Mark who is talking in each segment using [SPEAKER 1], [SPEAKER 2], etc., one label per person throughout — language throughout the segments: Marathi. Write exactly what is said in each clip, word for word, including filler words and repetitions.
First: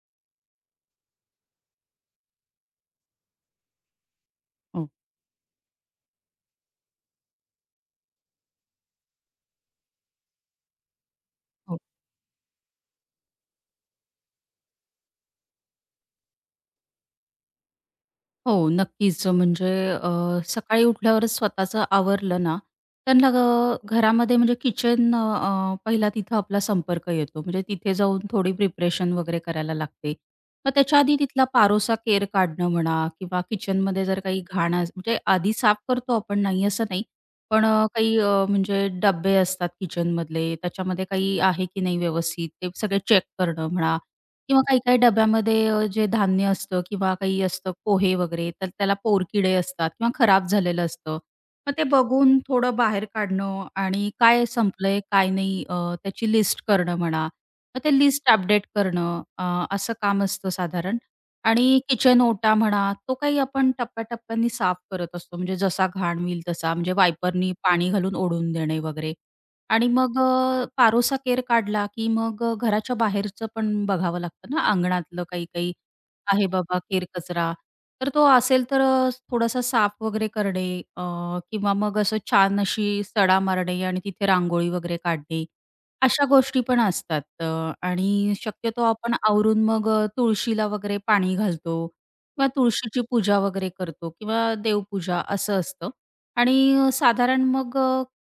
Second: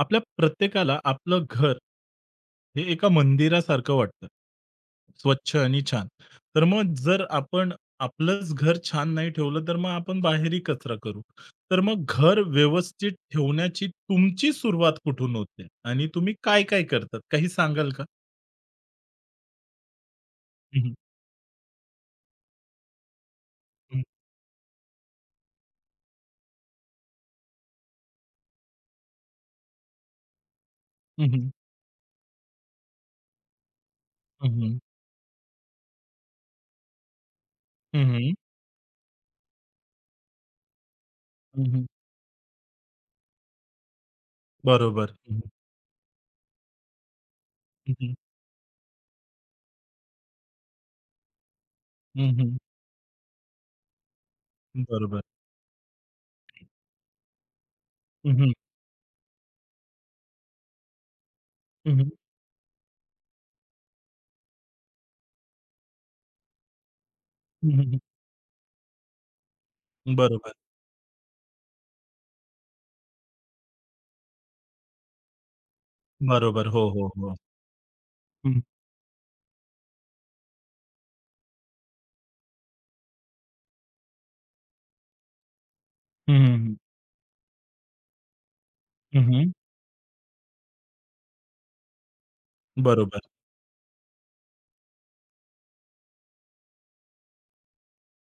[SPEAKER 1] आपल्या प्रत्येकाला आपलं घर हे एका मंदिरासारखं वाटतं.
[SPEAKER 2] हो,
[SPEAKER 1] स्वच्छ आणि छान. तर मग जर आपण आपलंच घर छान नाही ठेवलं, तर मग आपण बाहेरही कचरा करू.
[SPEAKER 2] हो.
[SPEAKER 1] तर मग घर व्यवस्थित ठेवण्याची तुमची सुरुवात कुठून होते? आणि तुम्ही काय-काय करतात? काही सांगाल का?
[SPEAKER 2] हो, नक्कीच. म्हणजे अ,
[SPEAKER 1] हं,
[SPEAKER 2] सकाळी
[SPEAKER 1] हं,
[SPEAKER 2] उठल्यावरच स्वतःचं आवरलं ना, त्यांना अ,
[SPEAKER 1] हं,
[SPEAKER 2] घरामध्ये म्हणजे किचन अ, पहिला तिथं आपला संपर्क येतो. म्हणजे तिथे जाऊन थोडी प्रिपरेशन वगैरे करायला लागते. मग त्याच्या आधी
[SPEAKER 1] हं,
[SPEAKER 2] तिथला
[SPEAKER 1] हं,
[SPEAKER 2] पारोसा केर काढणं म्हणा किंवा किचनमध्ये जर काही घाण अस म्हणजे आधी साफ करतो आपण, नाही असं नाही. पण अ, काही अ, म्हणजे डब्बे असतात किचनमधले, त्याच्यामध्ये काही आहे की नाही व्यवस्थित, ते सगळे चेक करणं म्हणा किंवा काही-काही
[SPEAKER 1] बरोबर. हं,
[SPEAKER 2] डब्यामध्ये अ, जे धान्य असतं किंवा काही असतं
[SPEAKER 1] हं,
[SPEAKER 2] पोहे वगैरे, तर त्याला पोरकिडे असतात किंवा खराब झालेलं असतं. मग ते बघून थोडं बाहेर काढणं आणि काय संपलंय,
[SPEAKER 1] बरोबर.
[SPEAKER 2] काय नाही अ, त्याची लिस्ट करणं म्हणा. मग ते लिस्ट
[SPEAKER 1] हं, हं,
[SPEAKER 2] अपडेट करणं अ, असं काम असतं साधारण आणि
[SPEAKER 1] हं,
[SPEAKER 2] किचन ओटा म्हणा, तो काही आपण टप्प्याटप्प्याने साफ करत असतो. म्हणजे जसा घाण होईल तसा, म्हणजे वायपरनी पाणी घालून ओढून देणे वगैरे. आणि मग अ,
[SPEAKER 1] बरोबर.
[SPEAKER 2] पारोसा केर काढला, की मग अ, घराच्या बाहेरचं पण बघावं लागतं ना, अंगणातलं काही-काही आहे
[SPEAKER 1] बरोबर.
[SPEAKER 2] बाबा
[SPEAKER 1] हो, हो, हो.
[SPEAKER 2] केर-कचरा. तर तो
[SPEAKER 1] हं,
[SPEAKER 2] असेल तर अ, थोडासा साफ वगैरे करणे अ, किंवा मग असं छान अशी सडा मारणे आणि तिथे रांगोळी वगैरे काढणे. अशा
[SPEAKER 1] हं,
[SPEAKER 2] गोष्टी
[SPEAKER 1] हं,
[SPEAKER 2] पण असतात अ, आणि शक्यतो आपण आवरून मग अ, तुळशीला वगैरे पाणी घालतो किंवा तुळशीची
[SPEAKER 1] बरोबर.
[SPEAKER 2] पूजा वगैरे करतो किंवा देवपूजा असं असतं आणि साधारण मग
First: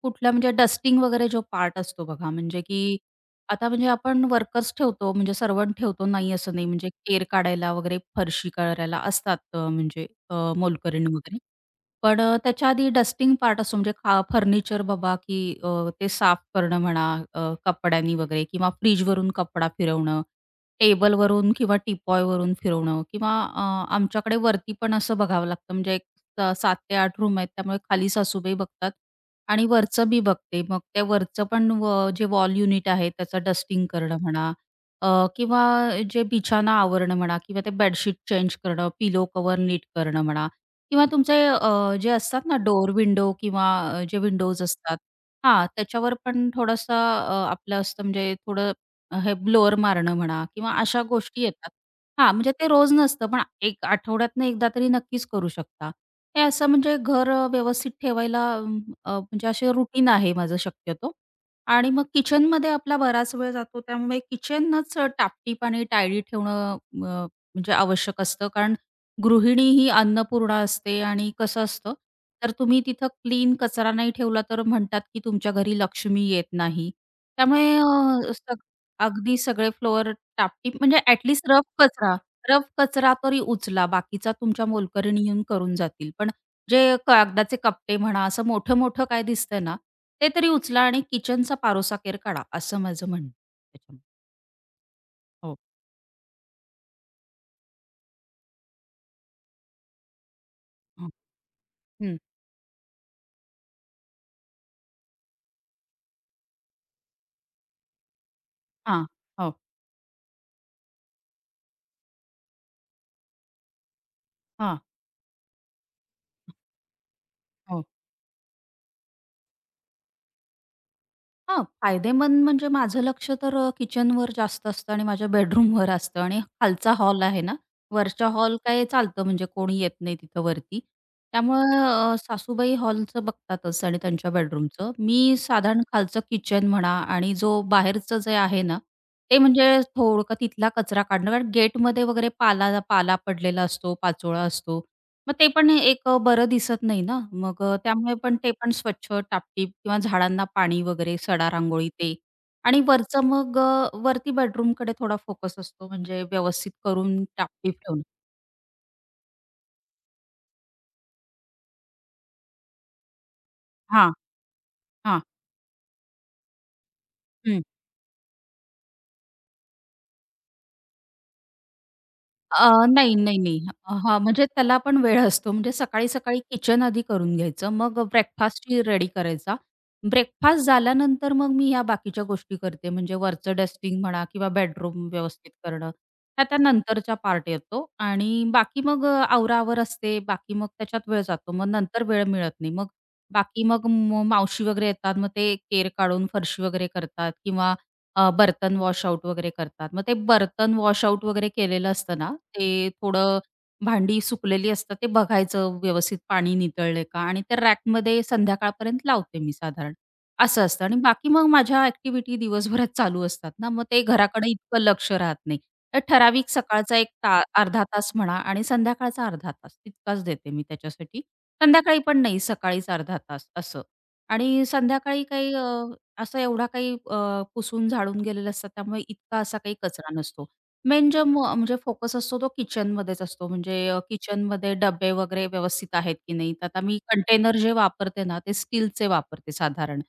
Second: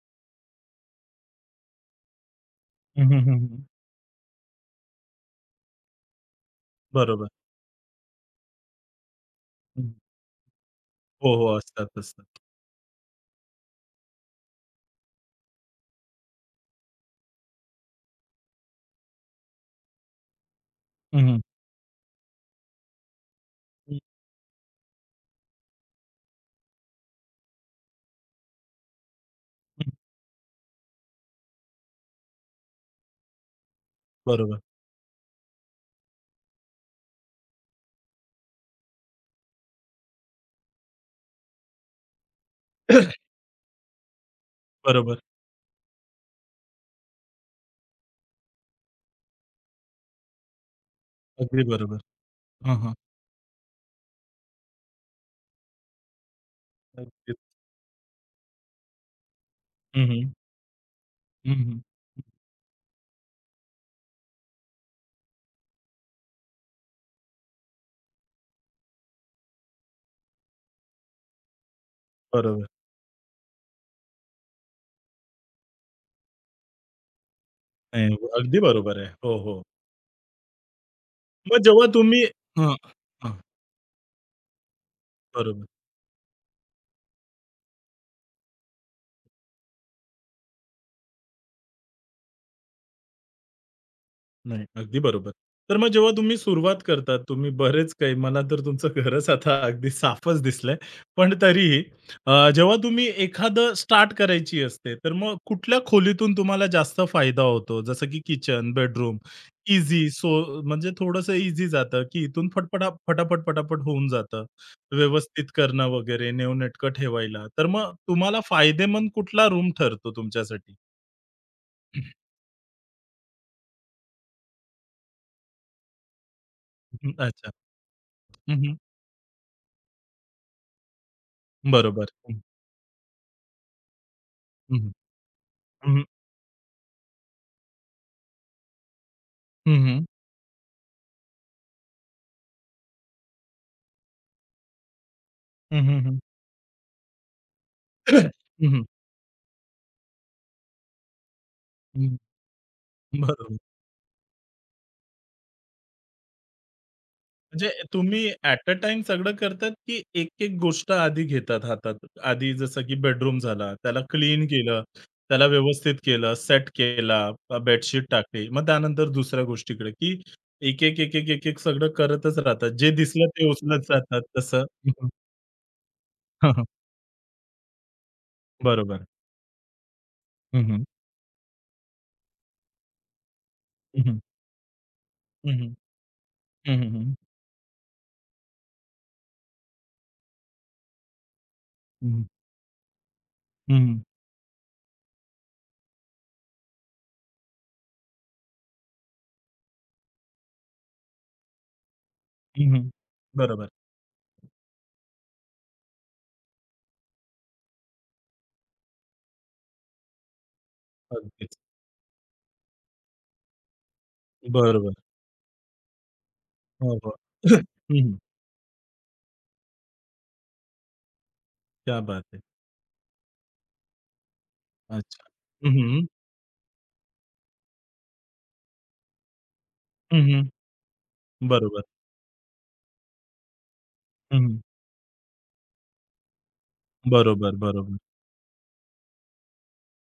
[SPEAKER 2] कुठला म्हणजे डस्टिंग वगैरे जो पार्ट असतो बघा, म्हणजे की
[SPEAKER 1] हं, हं, हं, हं.
[SPEAKER 2] आता म्हणजे आपण वर्कर्स ठेवतो, म्हणजे सर्व्हंट ठेवतो, नाही असं नाही. म्हणजे केर
[SPEAKER 1] बरोबर.
[SPEAKER 2] काढायला वगैरे, फरशी करायला असतात अ,
[SPEAKER 1] हं.
[SPEAKER 2] म्हणजे अ, मोलकरीण
[SPEAKER 1] हो,
[SPEAKER 2] वगैरे.
[SPEAKER 1] हो. असतात,
[SPEAKER 2] पण अ,
[SPEAKER 1] असतात.
[SPEAKER 2] त्याच्या आधी डस्टिंग पार्ट असतो, म्हणजे खा फर्निचर बाबा की अ, ते साफ करणं म्हणा अ, कपड्यांनी वगैरे किंवा फ्रिजवरून कपडा फिरवणं,
[SPEAKER 1] हं, हं.
[SPEAKER 2] टेबलवरून किंवा टीपॉयवरून फिरवणं किंवा अ,
[SPEAKER 1] हं,
[SPEAKER 2] आमच्याकडे वरती पण असं बघावं लागतं. म्हणजे एक सात ते आठ रूम आहेत, त्यामुळे खाली सासूबाई बघतात. आणि
[SPEAKER 1] हं.
[SPEAKER 2] वरचं मी बघते. मग त्या वरचं पण व जे वॉल युनिट आहे त्याचं डस्टिंग करणं म्हणा
[SPEAKER 1] बरोबर.
[SPEAKER 2] अ, किंवा जे बिछाना आवरणं म्हणा किंवा ते बेडशीट चेंज करणं, पिलो कव्हर नीट करणं म्हणा किंवा तुमचे अ, जे असतात ना डोर विंडो किंवा अ, जे विंडोज असतात
[SPEAKER 1] बरोबर.
[SPEAKER 2] हां, त्याच्यावर पण थोडासा अ, आपलं असतं म्हणजे थोडं हे ब्लोअर मारणं म्हणा किंवा अशा गोष्टी
[SPEAKER 1] अगदी
[SPEAKER 2] येतात.
[SPEAKER 1] बरोबर.
[SPEAKER 2] हां, म्हणजे ते
[SPEAKER 1] हां,
[SPEAKER 2] रोज
[SPEAKER 1] हां.
[SPEAKER 2] नसतं, पण एक आठवड्यातनं एकदा तरी नक्कीच करू शकता. ते असं म्हणजे घर
[SPEAKER 1] अगदीच.
[SPEAKER 2] अ, व्यवस्थित ठेवायला अं, अ, म्हणजे असे
[SPEAKER 1] हं,
[SPEAKER 2] रुटीन
[SPEAKER 1] हं.
[SPEAKER 2] आहे माझं शक्यतो.
[SPEAKER 1] हं, हं.
[SPEAKER 2] आणि मग किचनमध्ये आपला बराच वेळ जातो, त्यामुळे किचनच अ, टापटीप आणि टायडी ठेवणं अ, म्हणजे आवश्यक असतं. कारण गृहिणी ही अन्नपूर्णा असते आणि कसं असतं, तर
[SPEAKER 1] बरोबर.
[SPEAKER 2] तुम्ही तिथं क्लीन कचरा नाही ठेवला, तर म्हणतात की तुमच्या घरी लक्ष्मी येत नाही. त्यामुळे
[SPEAKER 1] नाही,
[SPEAKER 2] अ, सग
[SPEAKER 1] अगदी बरोबर आहे.
[SPEAKER 2] अगदी
[SPEAKER 1] हो, हो.
[SPEAKER 2] सगळे फ्लोअर टापटीप म्हणजे ॲटलीस्ट
[SPEAKER 1] मग
[SPEAKER 2] रफ
[SPEAKER 1] जेव्हा
[SPEAKER 2] कचरा,
[SPEAKER 1] तुम्ही
[SPEAKER 2] रफ
[SPEAKER 1] हां.
[SPEAKER 2] कचरा
[SPEAKER 1] हां.
[SPEAKER 2] तरी उचला. बाकीचा तुमच्या मोलकरणी येऊन
[SPEAKER 1] बरोबर.
[SPEAKER 2] करून जातील. पण जे कागदाचे कपटे म्हणा, असं मोठं-मोठं काय दिसतंय ना, ते तरी उचला आणि किचनचा पारोसाकेर काढा, असं माझं म्हणणं आहे त्याच्यामध्ये.
[SPEAKER 1] नाही, अगदी बरोबर.
[SPEAKER 2] हो.
[SPEAKER 1] तर मग जेव्हा तुम्ही सुरुवात करता, तुम्ही बरेच काही मला तर तुमचं घरच आता अगदी साफच दिसलंय.
[SPEAKER 2] हं.
[SPEAKER 1] पण तरीही
[SPEAKER 2] हं.
[SPEAKER 1] अ, जेव्हा तुम्ही एखादं स्टार्ट करायची असते, तर मग कुठल्या खोलीतून तुम्हाला जास्त फायदा होतो? जसं की किचन,
[SPEAKER 2] हां.
[SPEAKER 1] बेडरूम,
[SPEAKER 2] हो.
[SPEAKER 1] ईझी सो म्हणजे थोडंसं ईझी जातं, की इथून फटफटा फटाफट, पटापट होऊन जातं.
[SPEAKER 2] हां.
[SPEAKER 1] व्यवस्थित करणं वगैरे, नेमणटकं ठेवायला. तर
[SPEAKER 2] हो.
[SPEAKER 1] मग तुम्हाला फायदेमंद कुठला रूम ठरतो तुमच्यासाठी?
[SPEAKER 2] हां, फायदेमंद म्हणजे माझं लक्ष तर अ, किचनवर जास्त असतं आणि माझ्या बेडरूमवर असतं आणि खालचा हॉल आहे
[SPEAKER 1] अच्छा.
[SPEAKER 2] ना, वरचा हॉल
[SPEAKER 1] हं,
[SPEAKER 2] काय चालतं म्हणजे कोणी येत नाही तिथं वरती. त्यामुळं
[SPEAKER 1] बरोबर.
[SPEAKER 2] अ, सासूबाई हॉलचं बघतातच आणि त्यांच्या बेडरूमचं. मी साधारण
[SPEAKER 1] हं, हं.
[SPEAKER 2] खालचं किचन म्हणा आणि जो बाहेरचं जे आहे ना, ते म्हणजे
[SPEAKER 1] हं, हं.
[SPEAKER 2] थोडं का तिथला कचरा काढणं कारण गेटमध्ये वगैरे पाला पाला पडलेला असतो, पाचोळा असतो. मग ते पण
[SPEAKER 1] हं,
[SPEAKER 2] एक अ,
[SPEAKER 1] हं,
[SPEAKER 2] बरं दिसत नाही ना. मग त्यामुळे
[SPEAKER 1] हं.
[SPEAKER 2] पण ते
[SPEAKER 1] हं,
[SPEAKER 2] पण
[SPEAKER 1] हं.
[SPEAKER 2] स्वच्छ, टापटीप किंवा झाडांना पाणी वगैरे, सडा, रांगोळी ते आणि वरचं मग
[SPEAKER 1] बरोबर.
[SPEAKER 2] अ, वरती बेडरूमकडे थोडा फोकस असतो म्हणजे व्यवस्थित करून
[SPEAKER 1] म्हणजे
[SPEAKER 2] टापटीप ठेवणं.
[SPEAKER 1] तुम्ही ॲट अ टाईम सगळं करतात, की एक-एक गोष्ट आधी घेतात हातात? आधी जसं की बेडरूम झाला, त्याला
[SPEAKER 2] हां,
[SPEAKER 1] क्लीन केलं,
[SPEAKER 2] हां.
[SPEAKER 1] त्याला व्यवस्थित केलं, सेट केला, अ,
[SPEAKER 2] हं.
[SPEAKER 1] बेडशीट टाकली. मग त्यानंतर दुसऱ्या गोष्टीकडे, की एक-एक, एक-एक, एक-एक सगळं करतच
[SPEAKER 2] अ,
[SPEAKER 1] राहतात. जे
[SPEAKER 2] नाही,
[SPEAKER 1] दिसलं
[SPEAKER 2] नाही,
[SPEAKER 1] ते
[SPEAKER 2] नाही.
[SPEAKER 1] उचलत
[SPEAKER 2] अ, हां,
[SPEAKER 1] जातात
[SPEAKER 2] म्हणजे
[SPEAKER 1] तसं.
[SPEAKER 2] त्याला
[SPEAKER 1] हं,
[SPEAKER 2] पण
[SPEAKER 1] हं.
[SPEAKER 2] वेळ असतो. म्हणजे सकाळी-सकाळी
[SPEAKER 1] हां,
[SPEAKER 2] किचन आधी करून घ्यायचं. मग ब्रेकफास्टची
[SPEAKER 1] बरोबर.
[SPEAKER 2] रेडी करायचा. ब्रेकफास्ट झाल्यानंतर मग मी ह्या बाकीच्या गोष्टी करते. म्हणजे वरचं डस्टिंग
[SPEAKER 1] हं, हं.
[SPEAKER 2] म्हणा किंवा बेडरूम व्यवस्थित
[SPEAKER 1] हं, हं.
[SPEAKER 2] करणं. ह्या त्या
[SPEAKER 1] हं, हं,
[SPEAKER 2] नंतरचा
[SPEAKER 1] हं.
[SPEAKER 2] पार्ट येतो आणि बाकी मग अ, आवराआवर असते. बाकी मग त्याच्यात वेळ जातो. मग नंतर
[SPEAKER 1] हं,
[SPEAKER 2] वेळ मिळत नाही. मग बाकी मग
[SPEAKER 1] हं.
[SPEAKER 2] म मावशी वगैरे येतात. मग ते केर काढून फरशी वगैरे करतात किंवा अ, बर्तन वॉश आउट वगैरे करतात. मग ते बर्तन वॉश आउट वगैरे केलेलं असतं ना,
[SPEAKER 1] हं, हं.
[SPEAKER 2] ते थोडं
[SPEAKER 1] बरोबर.
[SPEAKER 2] भांडी सुकलेली असतात ते बघायचं व्यवस्थित पाणी नितळलंय का आणि ते रॅकमध्ये संध्याकाळपर्यंत लावते मी साधारण, असं असतं आणि बाकी मग
[SPEAKER 1] अगदीच.
[SPEAKER 2] माझ्या ॲक्टिव्हिटी दिवसभरात चालू असतात ना, मग ते घराकडे इतकं
[SPEAKER 1] बरोबर.
[SPEAKER 2] लक्ष राहत नाही. तर ठराविक
[SPEAKER 1] हो,
[SPEAKER 2] सकाळचा एक
[SPEAKER 1] हो.
[SPEAKER 2] ता अर्धा तास
[SPEAKER 1] हं,
[SPEAKER 2] म्हणा आणि संध्याकाळचा अर्धा तास तितकाच देते मी त्याच्यासाठी.
[SPEAKER 1] क्या
[SPEAKER 2] संध्याकाळी पण
[SPEAKER 1] बात है!
[SPEAKER 2] नाही, सकाळीच अर्धा तास असं आणि
[SPEAKER 1] अच्छा.
[SPEAKER 2] संध्याकाळी काही
[SPEAKER 1] हं, हं.
[SPEAKER 2] असं एवढा काही अ, पुसून झाडून गेलेलं असतात त्यामुळे इतका असा काही कचरा नसतो. मेन जे म म्हणजे
[SPEAKER 1] बरोबर.
[SPEAKER 2] फोकस असतो तो किचनमध्येच असतो. म्हणजे अ,
[SPEAKER 1] हं,
[SPEAKER 2] किचनमध्ये डब्बे वगैरे व्यवस्थित आहेत की नाही. तर आता मी
[SPEAKER 1] बरोबर,
[SPEAKER 2] कंटेनर जे
[SPEAKER 1] बरोबर.
[SPEAKER 2] वापरते ना ते स्टीलचे वापरते साधारण.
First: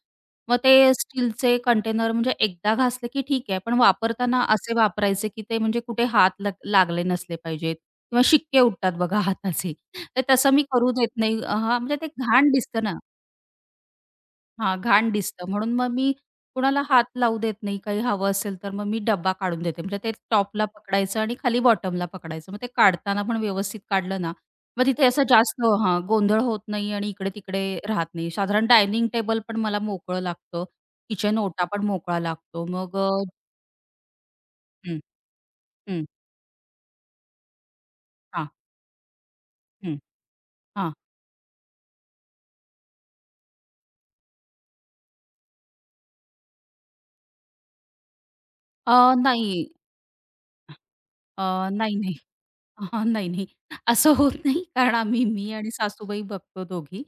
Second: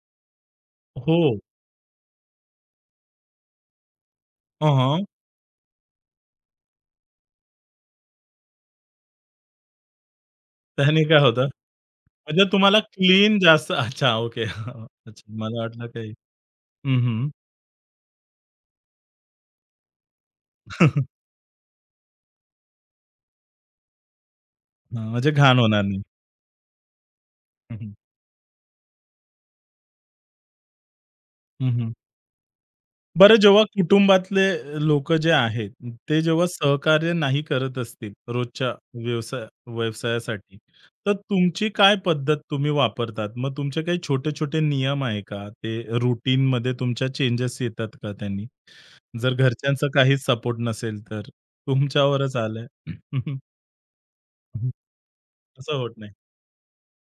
[SPEAKER 2] मग ते
[SPEAKER 1] हो.
[SPEAKER 2] स्टीलचे कंटेनर म्हणजे एकदा घासले की ठीक आहे. पण वापरताना असे
[SPEAKER 1] हं,
[SPEAKER 2] वापरायचे की ते म्हणजे कुठे हात लग लागले नसले पाहिजेत किंवा शिक्के उठतात बघा हाताचे. तर तसं मी करू
[SPEAKER 1] त्याने
[SPEAKER 2] देत
[SPEAKER 1] काय
[SPEAKER 2] नाही
[SPEAKER 1] होतं?
[SPEAKER 2] हां, म्हणजे ते
[SPEAKER 1] म्हणजे
[SPEAKER 2] घाण
[SPEAKER 1] तुम्हाला
[SPEAKER 2] दिसतं ना.
[SPEAKER 1] क्लीन जास्त अच्छा, ओके.
[SPEAKER 2] हां, घाण
[SPEAKER 1] अच्छा,
[SPEAKER 2] दिसतं
[SPEAKER 1] मला
[SPEAKER 2] म्हणून
[SPEAKER 1] वाटलं
[SPEAKER 2] मग मी
[SPEAKER 1] काही
[SPEAKER 2] कुणाला
[SPEAKER 1] हं,
[SPEAKER 2] हात
[SPEAKER 1] हं.
[SPEAKER 2] लावू देत नाही. काही हवं असेल तर मग मी डब्बा काढून देते. म्हणजे ते टॉपला पकडायचं आणि खाली बॉटमला पकडायचं. मग ते काढताना पण व्यवस्थित काढलं ना, मग तिथे
[SPEAKER 1] हां,
[SPEAKER 2] असं
[SPEAKER 1] म्हणजे घाण
[SPEAKER 2] जास्त
[SPEAKER 1] होणार
[SPEAKER 2] हां,
[SPEAKER 1] नाही.
[SPEAKER 2] गोंधळ होत नाही आणि इकडे-तिकडे राहत नाही. साधारण डायनिंग टेबल पण मला मोकळं लागतं. किचन ओटा
[SPEAKER 1] हं,
[SPEAKER 2] पण
[SPEAKER 1] हं.
[SPEAKER 2] मोकळा लागतो. मग अ,
[SPEAKER 1] बरं जेव्हा कुटुंबातले
[SPEAKER 2] हं,
[SPEAKER 1] लोक जे आहेत,
[SPEAKER 2] हं.
[SPEAKER 1] ते जेव्हा सहकार्य नाही करत असतील
[SPEAKER 2] हां,
[SPEAKER 1] रोजच्या व्यवसाय
[SPEAKER 2] हं.
[SPEAKER 1] व्यवसायासाठी,
[SPEAKER 2] हां.
[SPEAKER 1] तर तुमची काय पद्धत तुम्ही वापरतात? मग तुमचे काही छोटे-छोटे नियम आहे का? ते रुटीनमध्ये तुमच्या चेंजेस येतात का त्यांनी?
[SPEAKER 2] अ,
[SPEAKER 1] जर
[SPEAKER 2] नाही.
[SPEAKER 1] घरच्यांचा काहीच सपोर्ट नसेल तर?
[SPEAKER 2] अ, नाही, नाही.
[SPEAKER 1] तुमच्यावरच आलंय.
[SPEAKER 2] हां, नाही, नाही. असं होत नाही कारण आम्ही मी आणि
[SPEAKER 1] असं होत नाही.
[SPEAKER 2] सासूबाई बघतो दोघी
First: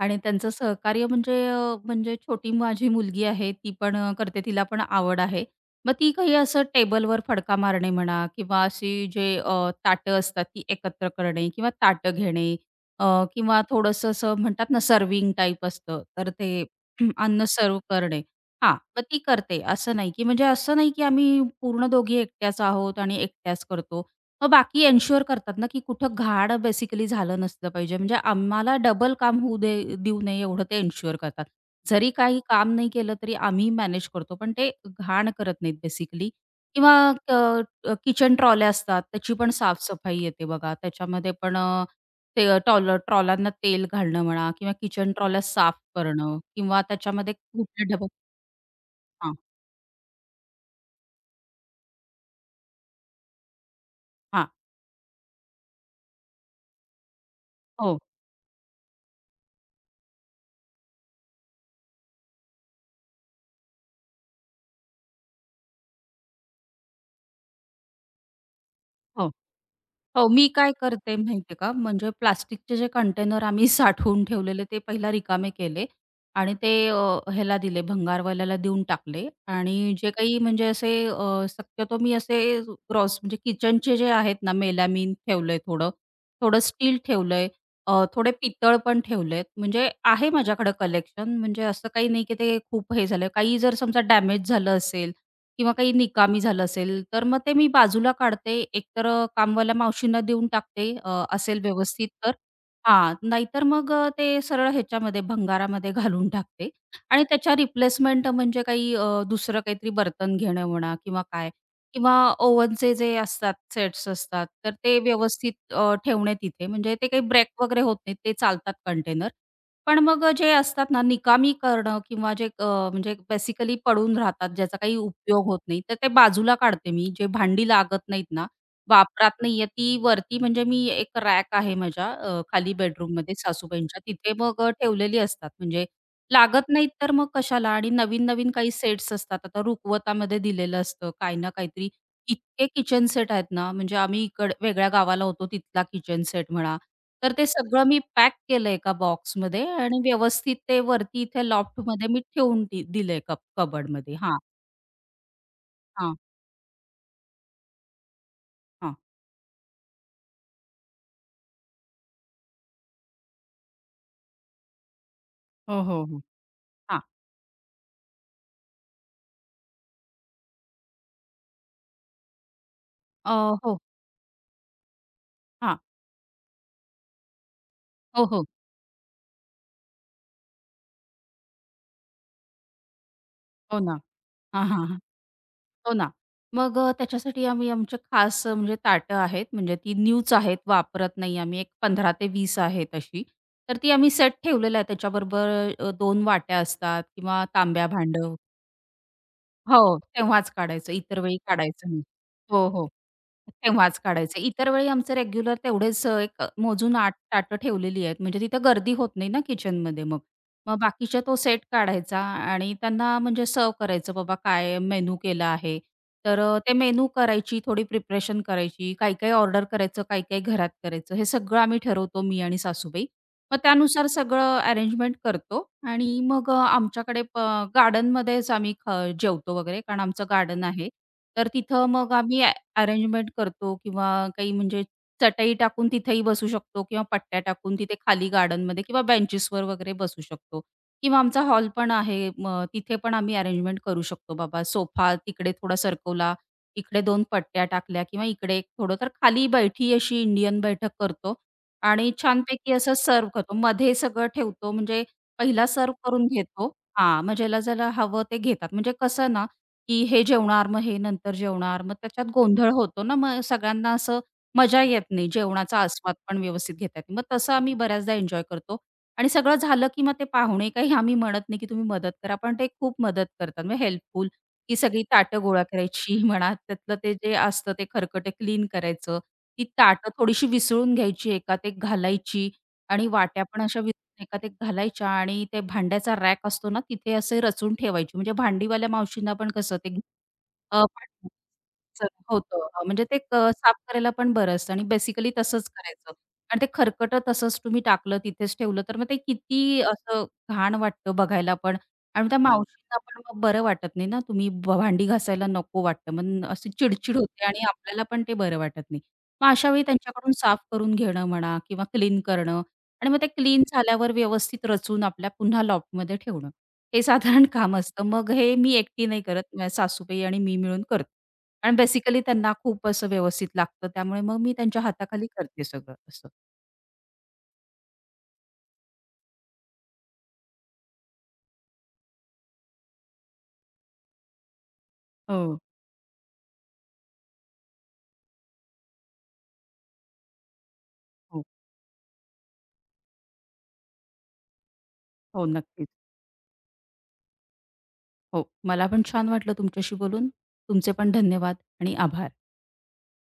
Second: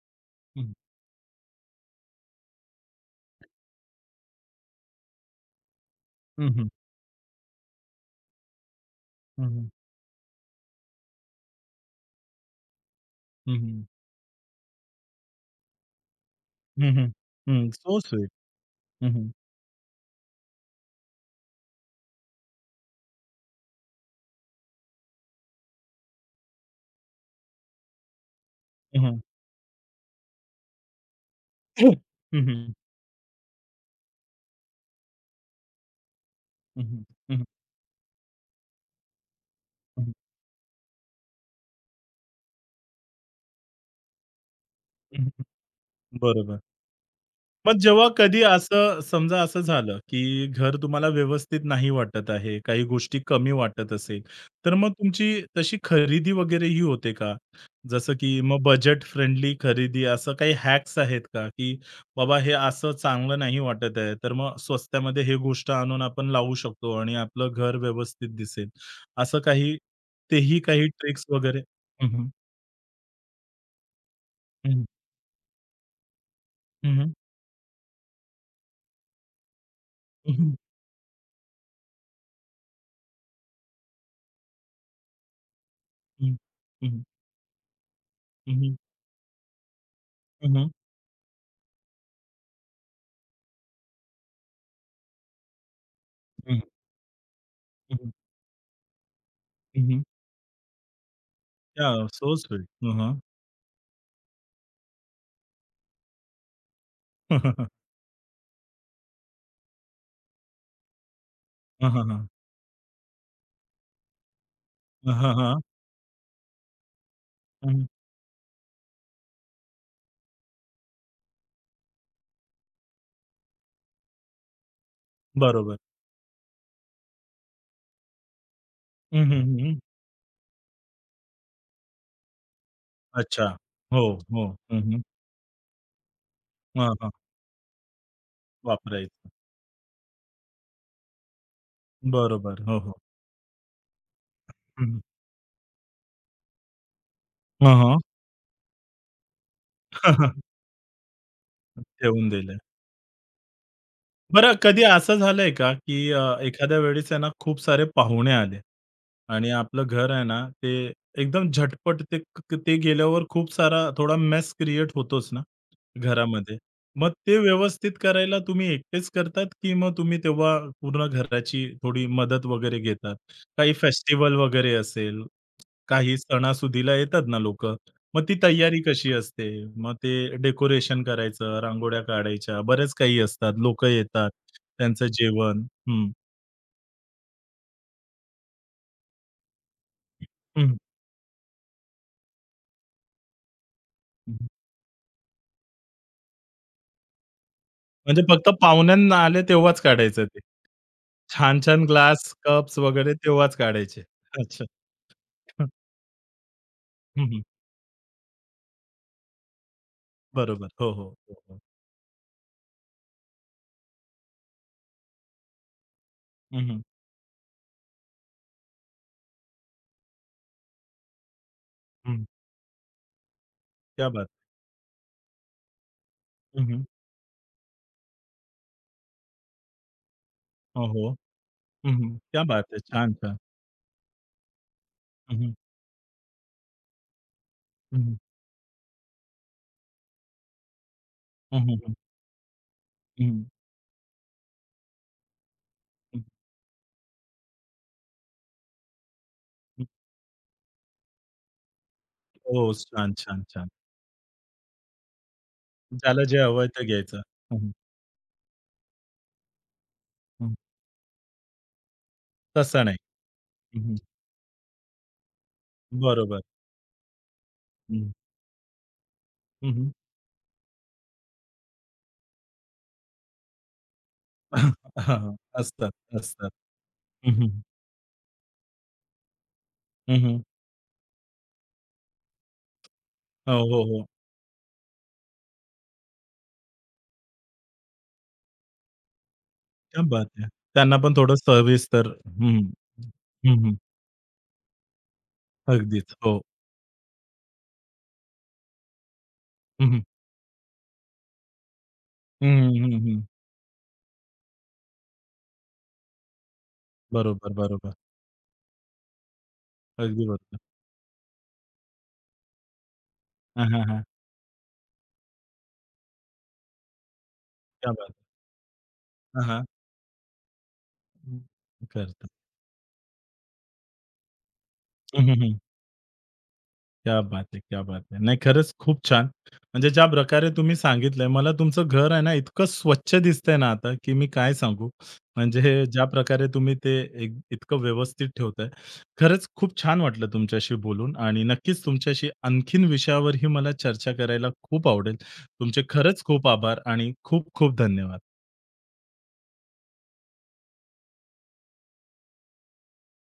[SPEAKER 2] आणि त्यांचं
[SPEAKER 1] हं,
[SPEAKER 2] सहकार्य म्हणजे अ, म्हणजे छोटी माझी मुलगी आहे, ती पण अ, करते, तिला पण आवड आहे. मग ती काही
[SPEAKER 1] हं,
[SPEAKER 2] असं
[SPEAKER 1] हं,
[SPEAKER 2] टेबलवर फडका मारणे म्हणा किंवा अशी जे
[SPEAKER 1] हं, हं,
[SPEAKER 2] अ, ताटं असतात ती एकत्र करणे किंवा ताटं घेणे अ,
[SPEAKER 1] हं,
[SPEAKER 2] किंवा
[SPEAKER 1] हं,
[SPEAKER 2] थोडंसं असं म्हणतात ना सर्व्हिंग टाईप असतं, तर ते
[SPEAKER 1] हं, हं,
[SPEAKER 2] अन्न
[SPEAKER 1] हं.
[SPEAKER 2] सर्व्ह
[SPEAKER 1] सो
[SPEAKER 2] करणे.
[SPEAKER 1] स्वीट.
[SPEAKER 2] हां, मग
[SPEAKER 1] हं,
[SPEAKER 2] ती
[SPEAKER 1] हं,
[SPEAKER 2] करते. असं नाही, की म्हणजे असं नाही, की आम्ही पूर्ण दोघी एकट्याच आहोत आणि एकट्याच करतो. मग बाकी एन्शुअर करतात ना, की कुठं घाण बेसिकली झालं नसलं पाहिजे. म्हणजे आम्हाला डबल
[SPEAKER 1] हं,
[SPEAKER 2] काम होऊ दे देऊ नये एवढं ते एन्शुअर करतात. जरी काही काम नाही केलं तरी आम्ही मॅनेज करतो, पण ते घाण करत नाहीत बेसिकली किंवा अ, किचन ट्रॉल्या असतात त्याची पण साफ-सफाई येते बघा. त्याच्यामध्ये पण अ, ते टॉल ट्रॉलांना तेल घालणं म्हणा किंवा किचन ट्रॉल्या साफ करणं
[SPEAKER 1] बरोबर.
[SPEAKER 2] किंवा त्याच्यामध्ये
[SPEAKER 1] मग
[SPEAKER 2] कुठल्या
[SPEAKER 1] जेव्हा
[SPEAKER 2] डबा
[SPEAKER 1] कधी असं
[SPEAKER 2] हां,
[SPEAKER 1] समजा असं झालं, की घर तुम्हाला व्यवस्थित नाही वाटत आहे, काही गोष्टी कमी वाटत असेल,
[SPEAKER 2] हां.
[SPEAKER 1] तर मग तुमची तशी खरेदी वगैरे ही होते का?
[SPEAKER 2] हो,
[SPEAKER 1] जसं की मग बजेट फ्रेंडली खरेदी असं काही हॅक्स आहेत का? की बाबा हे असं चांगलं नाही वाटत आहे, तर मग स्वस्त्यामध्ये हे गोष्ट आणून आपण लावू शकतो आणि आपलं घर व्यवस्थित दिसेल.
[SPEAKER 2] हो.
[SPEAKER 1] असं काही
[SPEAKER 2] हो, मी
[SPEAKER 1] तेही
[SPEAKER 2] काय
[SPEAKER 1] काही
[SPEAKER 2] करते
[SPEAKER 1] ट्रिक्स
[SPEAKER 2] माहिती आहे
[SPEAKER 1] वगैरे?
[SPEAKER 2] का,
[SPEAKER 1] हं,
[SPEAKER 2] म्हणजे
[SPEAKER 1] हं.
[SPEAKER 2] प्लास्टिकचे जे कंटेनर आम्ही साठवून ठेवलेले ते
[SPEAKER 1] हं,
[SPEAKER 2] पहिला रिकामे केले आणि ते अ,
[SPEAKER 1] हं.
[SPEAKER 2] ह्याला दिले भंगारवाल्याला देऊन टाकले आणि जे
[SPEAKER 1] हं,
[SPEAKER 2] काही
[SPEAKER 1] हं.
[SPEAKER 2] म्हणजे असे अ, शक्यतो मी असे ग्रॉस म्हणजे किचनचे जे आहेत ना, मेलामीन ठेवलंय थोडं,
[SPEAKER 1] हं, हं.
[SPEAKER 2] थोडं
[SPEAKER 1] हं,
[SPEAKER 2] स्टील
[SPEAKER 1] हं.
[SPEAKER 2] ठेवलंय, अ, थोडे
[SPEAKER 1] हं,
[SPEAKER 2] पितळ पण ठेवलेत. म्हणजे आहे माझ्याकडे कलेक्शन म्हणजे असं काही नाही की ते खूप हे झालं. काही जर समजा डॅमेज झालं असेल किंवा काही निकामी झालं असेल, तर मग ते मी बाजूला काढते. एकतर अ, कामवाल्या मावशींना देऊन टाकते अ, असेल
[SPEAKER 1] या
[SPEAKER 2] व्यवस्थित तर.
[SPEAKER 1] So sweet. हं,
[SPEAKER 2] हां,
[SPEAKER 1] हं.
[SPEAKER 2] नाहीतर मग अ, ते सरळ ह्याच्यामध्ये भंगारामध्ये घालून टाकते आणि त्याच्या रिप्लेसमेंट म्हणजे काही अ, दुसरं काहीतरी बर्तन घेणं म्हणा किंवा काय
[SPEAKER 1] हं, हं,
[SPEAKER 2] किंवा
[SPEAKER 1] हं.
[SPEAKER 2] ओव्हनचे जे असतात, सेट्स असतात, तर ते
[SPEAKER 1] हां, हां.
[SPEAKER 2] व्यवस्थित अ, ठेवणे तिथे. म्हणजे ते काही ब्रेक वगैरे
[SPEAKER 1] हं.
[SPEAKER 2] होत नाहीत, ते चालतात कंटेनर. पण मग जे असतात ना, निकामी करणं किंवा जे अ, म्हणजे बेसिकली पडून राहतात, ज्याचा काही उपयोग होत
[SPEAKER 1] बरोबर.
[SPEAKER 2] नाही, तर ते बाजूला काढते मी. जे भांडी लागत नाहीत ना,
[SPEAKER 1] हं,
[SPEAKER 2] वापरात
[SPEAKER 1] हं, हं,
[SPEAKER 2] नाहीये,
[SPEAKER 1] हं.
[SPEAKER 2] ती वरती म्हणजे मी एक रॅक आहे माझ्या अ, खाली बेडरूममध्ये
[SPEAKER 1] अच्छा.
[SPEAKER 2] सासूबाईंच्या,
[SPEAKER 1] हो,
[SPEAKER 2] तिथे
[SPEAKER 1] हो.
[SPEAKER 2] मग अ,
[SPEAKER 1] हं, हं.
[SPEAKER 2] ठेवलेली असतात. म्हणजे लागत नाहीत
[SPEAKER 1] हां, हां.
[SPEAKER 2] तर मग कशाला आणि नवीन-नवीन काही सेट्स
[SPEAKER 1] वापरायचं.
[SPEAKER 2] असतात. आता रुखवतामध्ये दिलेलं असतं, काही ना काहीतरी
[SPEAKER 1] बरोबर.
[SPEAKER 2] इतके
[SPEAKER 1] हो, हो.
[SPEAKER 2] किचन सेट आहेत ना, म्हणजे आम्ही इकड वेगळ्या
[SPEAKER 1] हं.
[SPEAKER 2] गावाला होतो तिथला किचन सेट म्हणा. तर ते
[SPEAKER 1] हां,
[SPEAKER 2] सगळं
[SPEAKER 1] हां.
[SPEAKER 2] मी पॅक केलं एका बॉक्समध्ये आणि व्यवस्थित ते वरती इथे लॉफ्टमध्ये मी
[SPEAKER 1] ठेवून दिले.
[SPEAKER 2] ठेवून दि दिलंय कप कबर्डमध्ये. हां,
[SPEAKER 1] बरं कधी असं झालंय का, की
[SPEAKER 2] हां,
[SPEAKER 1] अ, एखाद्या वेळेस आहे ना, खूप सारे पाहुणे आले
[SPEAKER 2] हां.
[SPEAKER 1] आणि आपलं घर आहे ना, ते एकदम झटपट ते क ते गेल्यावर खूप सारा थोडा मेस क्रिएट होतोच ना,
[SPEAKER 2] हो, हो, हो.
[SPEAKER 1] घरामध्ये.
[SPEAKER 2] हां.
[SPEAKER 1] मग ते व्यवस्थित करायला तुम्ही एकटेच करतात, की मग तुम्ही तेव्हा पूर्ण घराची थोडी मदत वगैरे घेतात?
[SPEAKER 2] अ,
[SPEAKER 1] काही
[SPEAKER 2] हो.
[SPEAKER 1] फेस्टिवल वगैरे असेल
[SPEAKER 2] हां.
[SPEAKER 1] काही सणासुदीला येतात ना लोकं. मग
[SPEAKER 2] हो,
[SPEAKER 1] ती
[SPEAKER 2] हो.
[SPEAKER 1] तयारी कशी असते? मग ते डेकोरेशन करायचं, रांगोळ्या काढायच्या, बऱ्याच काही असतात.
[SPEAKER 2] हो
[SPEAKER 1] लोकं
[SPEAKER 2] ना.
[SPEAKER 1] येतात,
[SPEAKER 2] हां हां
[SPEAKER 1] त्यांचं जेवण.
[SPEAKER 2] हो ना.
[SPEAKER 1] हं,
[SPEAKER 2] मग अ, त्याच्यासाठी आम्ही आमचे खास अ, म्हणजे ताटं आहेत, म्हणजे ती न्यूच आहेत,
[SPEAKER 1] हं,
[SPEAKER 2] वापरत नाही आम्ही. एक पंधरा ते वीस आहेत अशी. तर ती आम्ही सेट
[SPEAKER 1] हं.
[SPEAKER 2] ठेवलेला आहे. त्याच्याबरोबर अ, दोन वाट्या असतात किंवा तांब्या
[SPEAKER 1] म्हणजे
[SPEAKER 2] भांडं
[SPEAKER 1] फक्त पाहुण्यांना आले तेव्हाच
[SPEAKER 2] हो,
[SPEAKER 1] काढायचं ते.
[SPEAKER 2] तेव्हाच काढायचं, इतर वेळी
[SPEAKER 1] छान-छान
[SPEAKER 2] काढायचं नाही.
[SPEAKER 1] ग्लास,
[SPEAKER 2] हो,
[SPEAKER 1] कप्स
[SPEAKER 2] हो.
[SPEAKER 1] वगैरे तेव्हाच
[SPEAKER 2] तेव्हाच
[SPEAKER 1] काढायचे.
[SPEAKER 2] काढायचे.
[SPEAKER 1] अच्छा.
[SPEAKER 2] इतर वेळी आमचं रेग्युलर तेवढेच अ, एक मोजून आठ
[SPEAKER 1] हं,
[SPEAKER 2] ताटं ठेवलेली आहेत. म्हणजे तिथं गर्दी होत नाही ना किचनमध्ये मग.
[SPEAKER 1] बरोबर.
[SPEAKER 2] मग
[SPEAKER 1] हो, हो,
[SPEAKER 2] बाकीच्या
[SPEAKER 1] हो,
[SPEAKER 2] तो
[SPEAKER 1] हो.
[SPEAKER 2] सेट काढायचा आणि त्यांना म्हणजे सर्व्ह करायचं बाबा काय मेनू केला आहे. तर अ,
[SPEAKER 1] हं,
[SPEAKER 2] ते
[SPEAKER 1] हं,
[SPEAKER 2] मेनू करायची, थोडी प्रिपरेशन करायची, काही-काही ऑर्डर करायचं, काही-काही घरात करायचं. हे सगळं आम्ही ठरवतो मी आणि सासूबाई. मग त्यानुसार
[SPEAKER 1] क्या बात!
[SPEAKER 2] सगळं अरेंजमेंट करतो आणि मग अ,
[SPEAKER 1] हं,
[SPEAKER 2] आमच्याकडे गार्डनमध्येच आम्ही ख जेवतो वगैरे कारण आमचं गार्डन
[SPEAKER 1] हो,
[SPEAKER 2] आहे.
[SPEAKER 1] हो.
[SPEAKER 2] तर तिथं मग
[SPEAKER 1] हं,
[SPEAKER 2] आम्ही
[SPEAKER 1] क्या बात है! छान,
[SPEAKER 2] अरेंजमेंट
[SPEAKER 1] छान.
[SPEAKER 2] करतो किंवा काही म्हणजे
[SPEAKER 1] हं, हं,
[SPEAKER 2] चटई टाकून तिथेही बसू शकतो किंवा पट्ट्या टाकून तिथे
[SPEAKER 1] हं, हं,
[SPEAKER 2] खाली गार्डनमध्ये किंवा बेंचेसवर वगैरे बसू शकतो. किंवा आमचा
[SPEAKER 1] हं,
[SPEAKER 2] हॉल पण
[SPEAKER 1] हं,
[SPEAKER 2] आहे मग तिथे पण आम्ही अरेंजमेंट करू शकतो बाबा सोफा तिकडे थोडा सरकवला, इकडे दोन पट्ट्या टाकल्या किंवा इकडे एक थोडं तर खाली बैठी अशी इंडियन बैठक करतो आणि
[SPEAKER 1] हो.
[SPEAKER 2] छानपैकी असं
[SPEAKER 1] छान,
[SPEAKER 2] सर्व्ह
[SPEAKER 1] छान,
[SPEAKER 2] करतो.
[SPEAKER 1] छान.
[SPEAKER 2] मध्ये सगळं ठेवतो म्हणजे पहिला सर्व्ह
[SPEAKER 1] ज्याला
[SPEAKER 2] करून
[SPEAKER 1] जे हवंय
[SPEAKER 2] घेतो
[SPEAKER 1] ते घ्यायचं.
[SPEAKER 2] हां, मग
[SPEAKER 1] हं,
[SPEAKER 2] ज्याला,
[SPEAKER 1] हं,
[SPEAKER 2] ज्याला हवं ते घेतात. म्हणजे कसं ना की हे
[SPEAKER 1] हं.
[SPEAKER 2] जेवणार, मग हे नंतर जेवणार. मग त्याच्यात गोंधळ
[SPEAKER 1] तसं नाही.
[SPEAKER 2] होतो ना, मग
[SPEAKER 1] हं,
[SPEAKER 2] सगळ्यांना
[SPEAKER 1] हं.
[SPEAKER 2] असं मजा येत नाही. जेवणाचा आस्वाद पण
[SPEAKER 1] बरोबर.
[SPEAKER 2] व्यवस्थित घेता येत नाही. मग तसं आम्ही
[SPEAKER 1] हं,
[SPEAKER 2] बऱ्याचदा एन्जॉय करतो आणि सगळं
[SPEAKER 1] हं,
[SPEAKER 2] झालं,
[SPEAKER 1] हं.
[SPEAKER 2] की मग ते पाहुणे काही आम्ही म्हणत नाही, की तुम्ही मदत करा, पण ते खूप मदत करतात. म्हणजे हेल्पफुल,
[SPEAKER 1] हां, हां.
[SPEAKER 2] की सगळी ताटं गोळा
[SPEAKER 1] असतात,
[SPEAKER 2] करायची
[SPEAKER 1] असतात.
[SPEAKER 2] म्हणा, त्यातलं ते
[SPEAKER 1] हं,
[SPEAKER 2] जे
[SPEAKER 1] हं.
[SPEAKER 2] असतं ते खरकटं क्लीन करायचं. ती ताटं
[SPEAKER 1] हं, हं.
[SPEAKER 2] थोडीशी विसळून घ्यायची, एकात एक घालायची आणि वाट्या
[SPEAKER 1] हो,
[SPEAKER 2] पण अशा
[SPEAKER 1] हो, हो.
[SPEAKER 2] एका ते घालायच्या आणि ते भांड्याचा रॅक असतो ना, तिथे असे रचून ठेवायची. म्हणजे भांडीवाल्या मावशींना पण कसं ते
[SPEAKER 1] क्या बात है!
[SPEAKER 2] अ,
[SPEAKER 1] त्यांना पण
[SPEAKER 2] पाठ-
[SPEAKER 1] थोडं सविस्तर
[SPEAKER 2] स-
[SPEAKER 1] हं.
[SPEAKER 2] होतं. अ, म्हणजे ते क
[SPEAKER 1] हं,
[SPEAKER 2] साफ
[SPEAKER 1] हं.
[SPEAKER 2] करायला पण बरं असतं आणि बेसिकली तसंच
[SPEAKER 1] अगदीच.
[SPEAKER 2] करायचं.
[SPEAKER 1] हो.
[SPEAKER 2] आणि ते खरकटं तसंच तुम्ही टाकलं, तिथेच ठेवलं, तर मग ते किती
[SPEAKER 1] हं, हं.
[SPEAKER 2] असं घाण वाटतं बघायला पण आणि त्या
[SPEAKER 1] हं, हं,
[SPEAKER 2] मावशींना
[SPEAKER 1] हं, हं.
[SPEAKER 2] पण मग बरं वाटत नाही ना, तुम्ही भ भांडी घासायला नको वाटतं. मग अशी चिडचिड होते
[SPEAKER 1] बरोबर,
[SPEAKER 2] आणि
[SPEAKER 1] बरोबर.
[SPEAKER 2] आपल्याला पण ते बरं वाटत नाही. मग अशा वेळी
[SPEAKER 1] अगदी
[SPEAKER 2] त्यांच्याकडून साफ
[SPEAKER 1] बरोबर.
[SPEAKER 2] करून घेणं म्हणा किंवा क्लीन करणं आणि मग ते क्लीन
[SPEAKER 1] हां, हां, हां.
[SPEAKER 2] झाल्यावर व्यवस्थित रचून आपल्या पुन्हा लॉफ्टमध्ये ठेवणं. हे साधारण काम
[SPEAKER 1] क्या
[SPEAKER 2] असतं.
[SPEAKER 1] बात है!
[SPEAKER 2] मग हे मी एकटी नाही करत.
[SPEAKER 1] हां, हां.
[SPEAKER 2] माझ्या सासूबाई आणि मी मिळून करतो. कारण बेसिकली
[SPEAKER 1] करतात.
[SPEAKER 2] त्यांना खूप असं व्यवस्थित लागतं. त्यामुळे मग मी त्यांच्या हाताखाली
[SPEAKER 1] हं, हं, हं.
[SPEAKER 2] करते सगळं असं.
[SPEAKER 1] क्या बात है! क्या बात है! नाही खरंच खूप छान. म्हणजे ज्या प्रकारे तुम्ही सांगितलंय मला तुमचं घर आहे ना इतकं स्वच्छ दिसतंय ना आता, की मी काय सांगू.
[SPEAKER 2] हो,
[SPEAKER 1] म्हणजे ज्या प्रकारे तुम्ही ते एक इतकं व्यवस्थित ठेवताय. खरंच खूप छान वाटलं तुमच्याशी बोलून आणि
[SPEAKER 2] हो,
[SPEAKER 1] नक्कीच तुमच्याशी आणखीन विषयावरही मला चर्चा करायला खूप आवडेल.
[SPEAKER 2] हो.
[SPEAKER 1] तुमचे
[SPEAKER 2] नक्कीच.
[SPEAKER 1] खरंच खूप आभार आणि खूप खूप धन्यवाद.
[SPEAKER 2] हो. मला पण छान वाटलं तुमच्याशी बोलून. तुमचे पण धन्यवाद आणि आभार.